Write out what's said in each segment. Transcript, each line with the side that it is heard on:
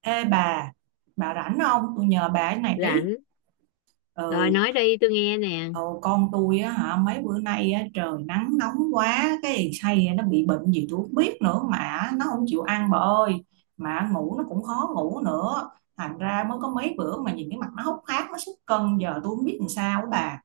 right: Ê bà rảnh không? Tôi nhờ bà cái này tí.
left: Rảnh rồi,
right: Ừ.
left: nói đi tôi nghe nè.
right: Ừ, con tôi á hả, mấy bữa nay á, trời nắng nóng quá, cái thằng say nó bị bệnh gì tôi không biết nữa mà nó không chịu ăn, bà ơi. Mà ngủ nó cũng khó ngủ nữa. Thành ra mới có mấy bữa mà nhìn cái mặt nó hốc hác, nó sút cân, giờ tôi không biết làm sao á, bà.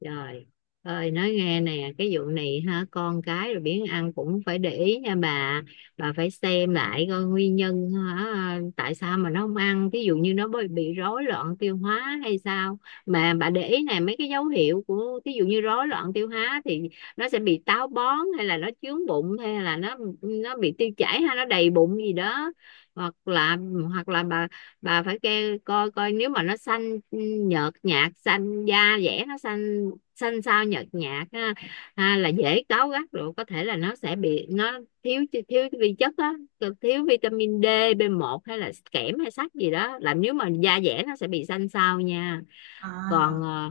left: Trời ơi, nói nghe nè, cái vụ này ha, con cái rồi biến ăn cũng phải để ý nha Bà phải xem lại coi nguyên nhân, hả, tại sao mà nó không ăn. Ví dụ như nó bị rối loạn tiêu hóa hay sao. Mà bà để ý này, mấy cái dấu hiệu của ví dụ như rối loạn tiêu hóa thì nó sẽ bị táo bón, hay là nó chướng bụng, hay là nó bị tiêu chảy, hay nó đầy bụng gì đó. Hoặc là hoặc là bà phải coi coi nếu mà nó xanh, nhợt nhạt, xanh da dẻ, nó xanh, xanh xao, nhợt nhạt ha, ha, là dễ cáu gắt. Rồi có thể là nó sẽ bị, nó thiếu, vi chất á, thiếu vitamin D, B1, hay là kẽm hay sắt gì đó. Làm nếu mà da dẻ nó sẽ bị xanh xao nha.
right: À,
left: còn ờ,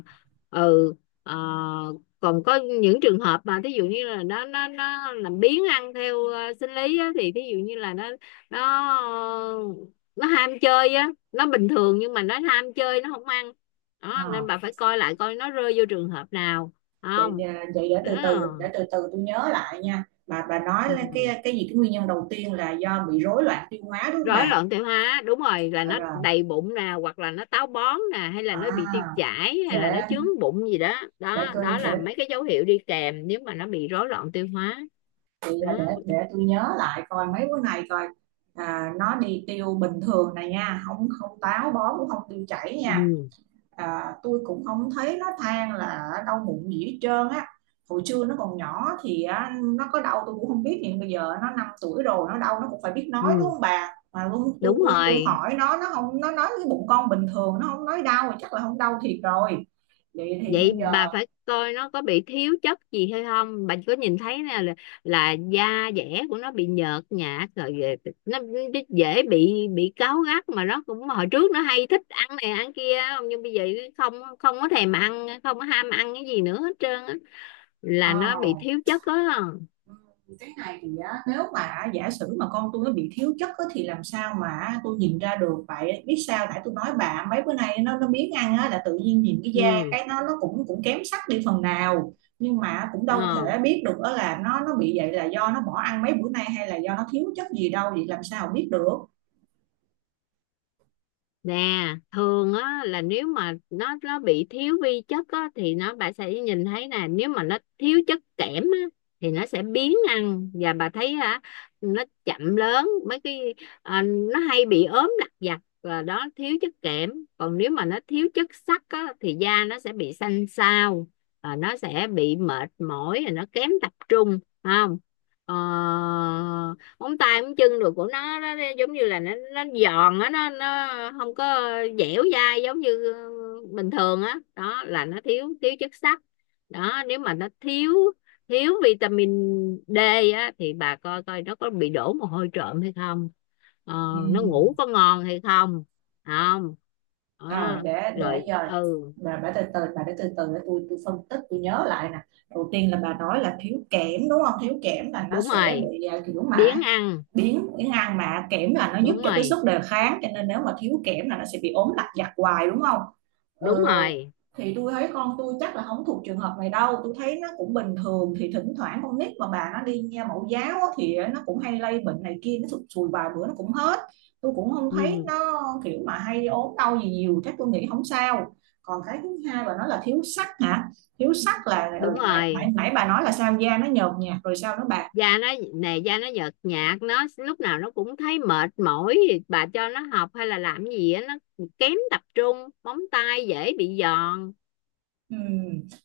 left: ừ ờ, còn có những trường hợp mà thí dụ như là nó làm biếng ăn theo sinh lý á, thì thí dụ như là nó, ờ, nó ham chơi á, nó bình thường nhưng mà nó ham chơi nó không ăn đó, nên
right: à,
left: bà phải coi lại coi nó rơi vô trường hợp nào
right: vậy
left: không.
right: vậy để
left: Đó.
right: từ từ để từ từ tôi nhớ lại nha. Bà nói là
left: Ừ.
right: cái gì cái nguyên nhân đầu tiên là do bị rối loạn tiêu hóa, đúng không
left: Rối
right: bà?
left: loạn tiêu hóa đúng rồi, là
right: Rồi,
left: nó
right: rồi.
left: đầy bụng nè, hoặc là nó táo bón nè, hay là nó bị tiêu
right: À,
left: chảy, hay là nó
right: để
left: chướng bụng gì đó.
right: để
left: Đó
right: tôi
left: đó
right: để
left: là mấy cái dấu hiệu đi kèm nếu mà nó bị rối loạn tiêu hóa.
right: chị
left: Đó.
right: để tôi nhớ lại coi mấy bữa này coi. À, nó đi tiêu bình thường này nha, không không táo bón cũng không tiêu chảy nha.
left: Ừ.
right: À, tôi cũng không thấy nó than là đau bụng gì hết trơn á. Hồi xưa nó còn nhỏ thì nó có đau tôi cũng không biết, nhưng bây giờ nó 5 tuổi rồi, nó đau nó cũng phải biết nói, đúng
left: Ừ,
right: không bà? Mà luôn,
left: đúng
right: tôi
left: rồi.
right: hỏi nó không, nó nói cái bụng con bình thường, nó không nói đau, chắc là không đau thiệt rồi. Vậy thì bây
left: Vậy
right: giờ,
left: bà phải coi nó có bị thiếu chất gì hay không. Bà có nhìn thấy nè là da dẻ của nó bị nhợt nhạt rồi nó dễ bị cáu gắt. Mà nó cũng, hồi trước nó hay thích ăn này ăn kia, không nhưng bây giờ không, không có thèm ăn, không có ham ăn cái gì nữa hết trơn á, là
right: ờ,
left: nó bị thiếu chất đó.
right: cái này thì á, nếu mà giả sử mà con tôi nó bị thiếu chất á, thì làm sao mà tôi nhìn ra được vậy? Biết sao, tại tôi nói bà, mấy bữa nay nó biếng ăn á, là tự nhiên nhìn cái da
left: ừ
right: cái nó cũng cũng kém sắc đi phần nào, nhưng mà cũng đâu
left: ờ
right: thể biết được đó là nó bị vậy là do nó bỏ ăn mấy bữa nay, hay là do nó thiếu chất gì đâu, vậy làm sao biết được?
left: nè, thường á, là nếu mà nó bị thiếu vi chất á thì nó, bà sẽ nhìn thấy nè. Nếu mà nó thiếu chất kẽm á thì nó sẽ biếng ăn, và bà thấy, hả, nó chậm lớn mấy cái, à, nó hay bị ốm lặt vặt, và đó thiếu chất kẽm. Còn nếu mà nó thiếu chất sắt á thì da nó sẽ bị xanh xao, và nó sẽ bị mệt mỏi, rồi nó kém tập trung, phải không. Ờ, móng tay móng chân rồi của nó, giống như là nó giòn á, nó không có dẻo dai giống như bình thường á đó. Đó là nó thiếu, thiếu chất sắt đó. Nếu mà nó thiếu, vitamin D á, thì bà coi coi nó có bị đổ mồ hôi trộm hay không, ờ,
right: Ừ.
left: nó ngủ có ngon hay không, không
right: Rồi
left: đó.
right: để
left: Rồi,
right: giờ
left: ừ.
right: bà từ từ bà để từ từ để tôi phân tích tôi nhớ lại nè. Đầu tiên là bà nói là thiếu kẽm, đúng không? Thiếu kẽm là nó
left: Đúng
right: sẽ
left: rồi.
right: bị kiểu mà
left: Biếng ăn.
right: biến cái ngang, mà kẽm là nó giúp
left: Đúng
right: cho cái
left: rồi.
right: sức đề kháng, cho nên nếu mà thiếu kẽm là nó sẽ bị ốm lặt vặt hoài, đúng không?
left: Đúng
right: ờ,
left: rồi.
right: thì tôi thấy con tôi chắc là không thuộc trường hợp này đâu, tôi thấy nó cũng bình thường. Thì thỉnh thoảng con nít mà bà, nó đi nha mẫu giáo, thì nó cũng hay lây bệnh này kia, nó sụt sùi vài bữa nó cũng hết. Tôi cũng không thấy
left: Ừ,
right: nó kiểu mà hay ốm đau gì nhiều, chắc tôi nghĩ không sao. Còn cái thứ hai bà nói là thiếu sắt hả? Thiếu sắt là
left: đúng
right: nãy nãy,
left: rồi.
right: nãy bà nói là sao da nó nhợt nhạt rồi sao nó bạc.
left: Da nó nè, da nó nhợt nhạt, nó lúc nào nó cũng thấy mệt mỏi, thì bà cho nó học hay là làm gì á nó kém tập trung, móng tay dễ bị giòn.
right: Ừ,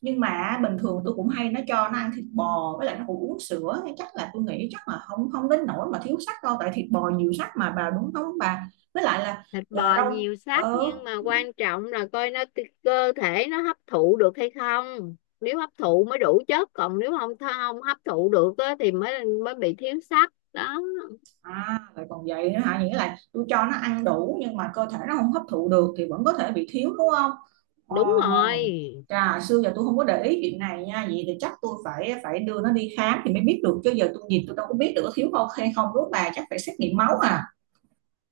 right: nhưng mà bình thường tôi cũng hay nó cho nó ăn thịt bò, với lại nó cũng uống sữa. Thế chắc là tôi nghĩ chắc là không không đến nỗi mà thiếu sắt đâu, tại thịt bò nhiều sắt mà bà, đúng không bà? Với lại là
left: Thịt
right: à,
left: bò
right: rau
left: nhiều sắt,
right: ờ
left: nhưng mà quan trọng là coi nó, cơ thể nó hấp thụ được hay không. Nếu hấp thụ mới đủ chất, còn nếu không, không hấp thụ được á, thì mới, bị thiếu sắt đó.
right: À vậy còn vậy nữa hả? Nghĩa là tôi cho nó ăn đủ nhưng mà cơ thể nó không hấp thụ được thì vẫn có thể bị thiếu, đúng không?
left: Đúng
right: Ồ,
left: rồi.
right: trà xưa giờ tôi không có để ý chuyện này nha. Vậy thì chắc tôi phải phải đưa nó đi khám thì mới biết được, chứ giờ tôi nhìn tôi đâu có biết được có thiếu không hay không, đúng không bà? Chắc phải xét nghiệm máu à?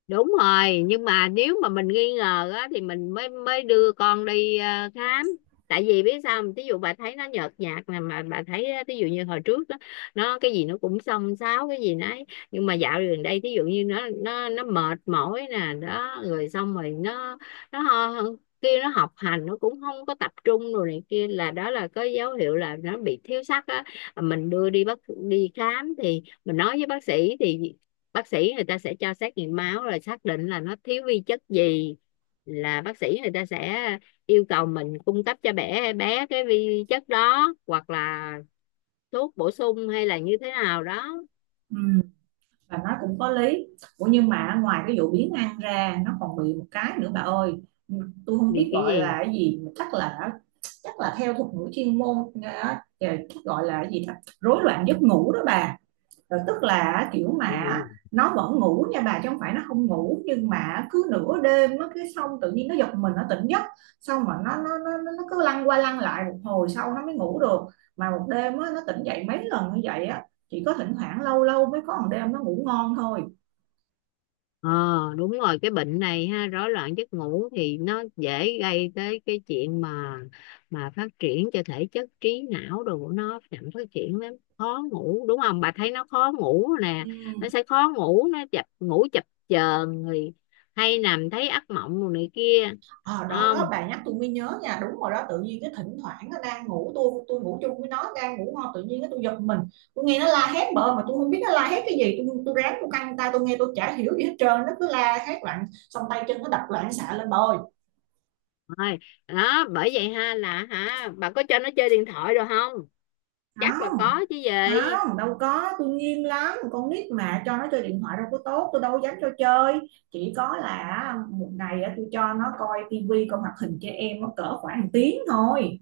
left: Đúng rồi, nhưng mà nếu mà mình nghi ngờ á thì mình mới, đưa con đi khám. Tại vì biết sao không? Ví dụ bà thấy nó nhợt nhạt nè, mà bà thấy á, ví dụ như hồi trước đó, nó cái gì nó cũng xông xáo cái gì nấy, nhưng mà dạo gần đây ví dụ như nó mệt mỏi nè đó, rồi xong rồi nó, nó ho- kia, nó học hành nó cũng không có tập trung rồi này kia, là đó là có dấu hiệu là nó bị thiếu sắt á. Mình đưa đi bác, đi khám thì mình nói với bác sĩ, thì bác sĩ người ta sẽ cho xét nghiệm máu rồi xác định là nó thiếu vi chất gì, là bác sĩ người ta sẽ yêu cầu mình cung cấp cho bé, bé cái vi chất đó, hoặc là thuốc bổ sung hay là như thế nào đó.
right: Ừ, và nó cũng có lý. Ủa nhưng mà ngoài cái vụ biến ăn ra nó còn bị một cái nữa bà ơi, tôi không
left: Vì
right: biết
left: cái
right: gọi
left: gì.
right: là cái gì, chắc là theo thuật ngữ chuyên môn chắc gọi là cái gì đó, rối loạn giấc ngủ đó bà. Rồi tức là kiểu mà
left: Ừ.
right: nó vẫn ngủ nha bà, chứ không phải nó không ngủ, nhưng mà cứ nửa đêm nó cái xong tự nhiên nó giật mình, nó tỉnh giấc. Xong mà nó cứ lăn qua lăn lại một hồi sau nó mới ngủ được. Mà một đêm á, nó tỉnh dậy mấy lần như vậy á. Chỉ có thỉnh thoảng lâu lâu mới có một đêm nó ngủ ngon thôi.
left: Ờ, đúng rồi, cái bệnh này ha, rối loạn giấc ngủ thì nó dễ gây tới cái chuyện mà phát triển cho thể chất, trí não đồ của nó chậm phát triển lắm. Khó ngủ đúng không, bà thấy nó khó ngủ nè,
right: Ừ.
left: nó sẽ khó ngủ, nó chập ngủ chập chờn, rồi hay nằm thấy ác mộng rồi này kia.
right: Ờ, đó đó
left: Không
right: bà nhắc tôi mới nhớ nha, đúng rồi đó, tự nhiên cái thỉnh thoảng nó đang ngủ, tôi ngủ chung với nó đang ngủ ngon tự nhiên cái tôi giật mình. Tôi nghe nó la hét bợ mà tôi không biết nó la hét cái gì, tôi ráng tôi căng tay tôi nghe tôi chả hiểu gì hết trơn, nó cứ la hét loạn, xong tay chân nó đập loạn xạ lên bà ơi.
left: thôi đó bởi vậy ha, là, hả, bà có cho nó chơi điện thoại rồi không, chắc là
right: Không,
left: có chứ gì.
right: không đâu có, tôi nghiêm lắm, con nít mà cho nó chơi điện thoại đâu có tốt, tôi đâu có dám cho chơi. Chỉ có là một ngày á, tôi cho nó coi tivi coi hoạt hình cho em nó cỡ khoảng tiếng thôi.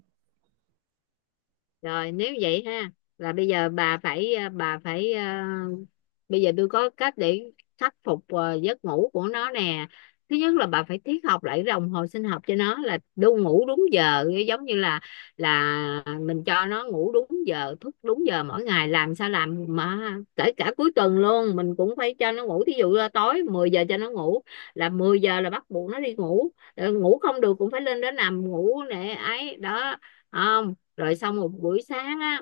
left: Rồi nếu vậy ha, là bây giờ bà phải bà phải, bây giờ tôi có cách để khắc phục giấc ngủ của nó nè. Thứ nhất là bà phải thiết học lại cái đồng hồ sinh học cho nó, là đu ngủ đúng giờ, giống như là mình cho nó ngủ đúng giờ, thức đúng giờ mỗi ngày, làm sao làm mà kể cả cuối tuần luôn mình cũng phải cho nó ngủ. Thí dụ là tối 10 giờ cho nó ngủ là 10 giờ, là bắt buộc nó đi ngủ. Ờ, ngủ không được cũng phải lên đó nằm ngủ nè, ấy đó. À, rồi xong một buổi sáng á,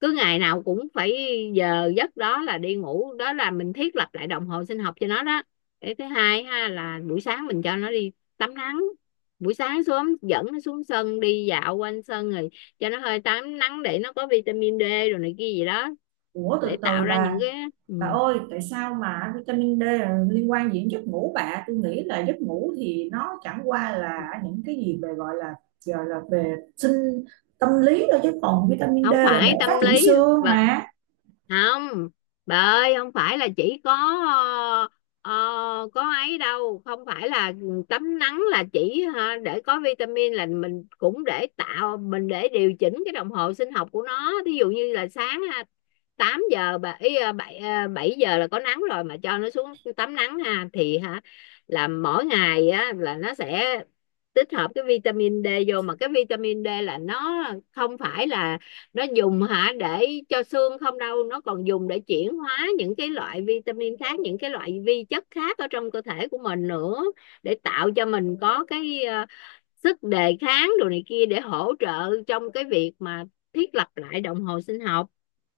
left: cứ ngày nào cũng phải giờ giấc đó là đi ngủ, đó là mình thiết lập lại đồng hồ sinh học cho nó đó. Cái thứ hai ha, là buổi sáng mình cho nó đi tắm nắng, buổi sáng sớm dẫn nó xuống sân đi dạo quanh sân, rồi cho nó hơi tắm nắng để nó có vitamin D rồi này kia gì đó,
right: Ủa
left: để
right: từ từ
left: tạo ra những
right: bà
left: cái. Ừ.
right: Bà ơi, tại sao mà vitamin D là liên quan gì đến giấc ngủ bà? Tôi nghĩ là giấc ngủ thì nó chẳng qua là những cái gì về gọi là về sinh tâm lý thôi, chứ còn vitamin D
left: Không
right: là để
left: phải tâm
right: phát triển
left: lý.
right: xương
left: Vợ.
right: mà.
left: Không. Bà ơi, không phải là chỉ có ờ, có ấy đâu. Không phải là tắm nắng là chỉ ha, để có vitamin, là mình cũng để tạo, mình để điều chỉnh cái đồng hồ sinh học của nó. Thí dụ như là sáng 8 giờ, bảy bảy, 7 giờ là có nắng rồi mà, cho nó xuống tắm nắng ha, thì, hả, là mỗi ngày á là nó sẽ tích hợp cái vitamin D vô. Mà cái vitamin D là nó không phải là nó dùng hả để cho xương không đâu, nó còn dùng để chuyển hóa những cái loại vitamin khác, những cái loại vi chất khác ở trong cơ thể của mình nữa, để tạo cho mình có cái sức đề kháng đồ này kia, để hỗ trợ trong cái việc mà thiết lập lại đồng hồ sinh học.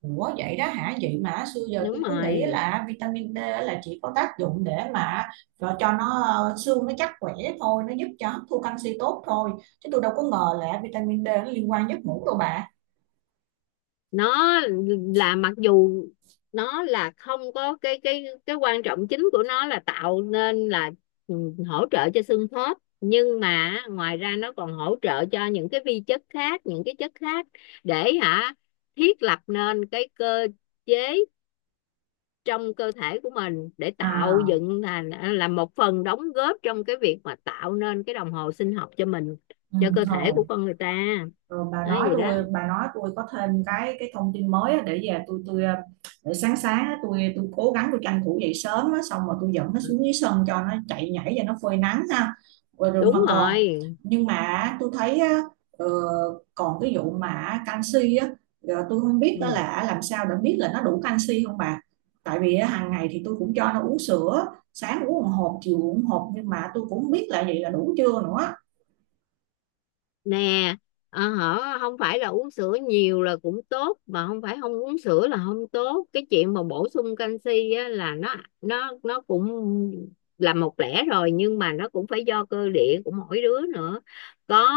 right: Ủa vậy đó hả? Vậy mà xưa giờ tôi
left: Đúng
right: cứ nghĩ
left: rồi,
right: là vitamin D là chỉ có tác dụng để mà cho nó xương nó chắc khỏe thôi, nó giúp cho hấp thu canxi tốt thôi. Chứ tôi đâu có ngờ là vitamin D nó liên quan giấc ngủ đâu bà.
left: nó là, mặc dù nó là không có cái, cái quan trọng chính của nó là tạo nên là, ừ, hỗ trợ cho xương khớp, nhưng mà ngoài ra nó còn hỗ trợ cho những cái vi chất khác, những cái chất khác, để hả thiết lập nên cái cơ chế trong cơ thể của mình, để tạo
right: À,
left: dựng thành là một phần đóng góp trong cái việc mà tạo nên cái đồng hồ sinh học cho mình,
right: ừ,
left: cho cơ thể
right: thôi.
left: của con người ta.
right: Rồi bà
left: Nói
right: nói
left: gì đó.
right: tôi bà nói tôi có thêm cái thông tin mới á, để về tôi để sáng sáng á, tôi cố gắng tôi tranh thủ dậy sớm á, xong rồi tôi dẫn nó xuống dưới sân cho nó chạy nhảy và nó phơi nắng ha. Rồi, rồi mà
left: Đúng
right: còn,
left: rồi.
right: nhưng mà tôi thấy á, ờ, còn cái vụ mà canxi á, tôi không biết đó
left: Ừ.
right: là làm sao để biết là nó đủ canxi không bà. Tại vì á, hàng ngày thì tôi cũng cho nó uống sữa, sáng uống một hộp, chiều uống một hộp, nhưng mà tôi cũng không biết là vậy là đủ chưa nữa.
left: Nè, hở, không phải là uống sữa nhiều là cũng tốt, mà không phải không uống sữa là không tốt. Cái chuyện mà bổ sung canxi á, là nó, nó cũng là một lẽ rồi, nhưng mà nó cũng phải do cơ địa của mỗi đứa nữa, có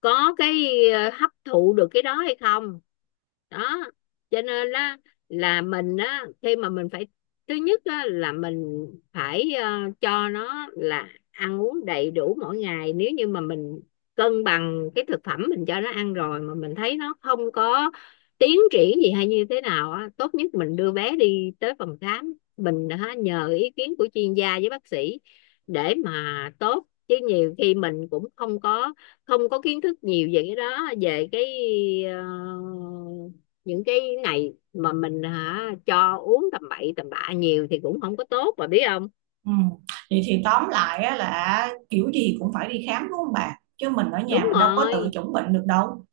left: có cái hấp thụ được cái đó hay không. Đó, cho nên á là mình á khi mà mình phải, thứ nhất á là mình phải cho nó là ăn uống đầy đủ mỗi ngày. Nếu như mà mình cân bằng cái thực phẩm mình cho nó ăn rồi, mà mình thấy nó không có tiến triển gì hay như thế nào á, tốt nhất mình đưa bé đi tới phòng khám, mình hả, nhờ ý kiến của chuyên gia với bác sĩ để mà tốt. Chứ nhiều khi mình cũng không có, không có kiến thức nhiều về cái đó, về cái ờ, những cái này, mà mình hả cho uống tầm bậy tầm bạ nhiều thì cũng không có tốt, bà biết không.
right: Ừ. Vậy thì tóm lại á, là kiểu gì cũng phải đi khám đúng không bà? Chứ mình ở nhà
left: Đúng
right: mình đâu có tự
left: rồi.
right: chẩn bệnh được đâu.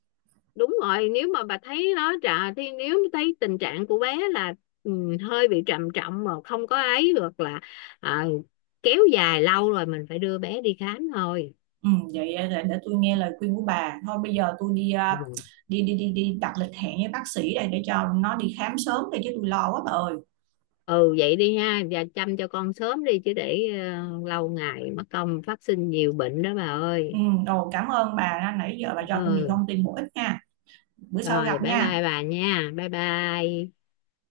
left: Đúng rồi, nếu mà bà thấy nó trà thì, nếu thấy tình trạng của bé là ừ, hơi bị trầm trọng, mà không có ấy, hoặc là à, kéo dài lâu rồi mình phải đưa bé đi khám thôi.
right: Ừ, vậy để tôi nghe lời khuyên của bà. Thôi bây giờ tôi đi
left: Ừ.
right: đi đi đi đi đặt lịch hẹn với bác sĩ đây để cho nó đi khám sớm đây, chứ tôi lo quá bà ơi.
left: Ừ, vậy đi ha, và chăm cho con sớm đi, chứ để lâu ngày mất công phát sinh nhiều bệnh đó bà
right: Ừ,
left: ơi.
right: đồ cảm ơn bà nãy giờ bà cho tôi nhiều
left: Ừ.
right: thông tin bổ ích nha. Bữa sau
left: Rồi,
right: gặp
left: bye
right: nha.
left: bye bà nha, bye bye.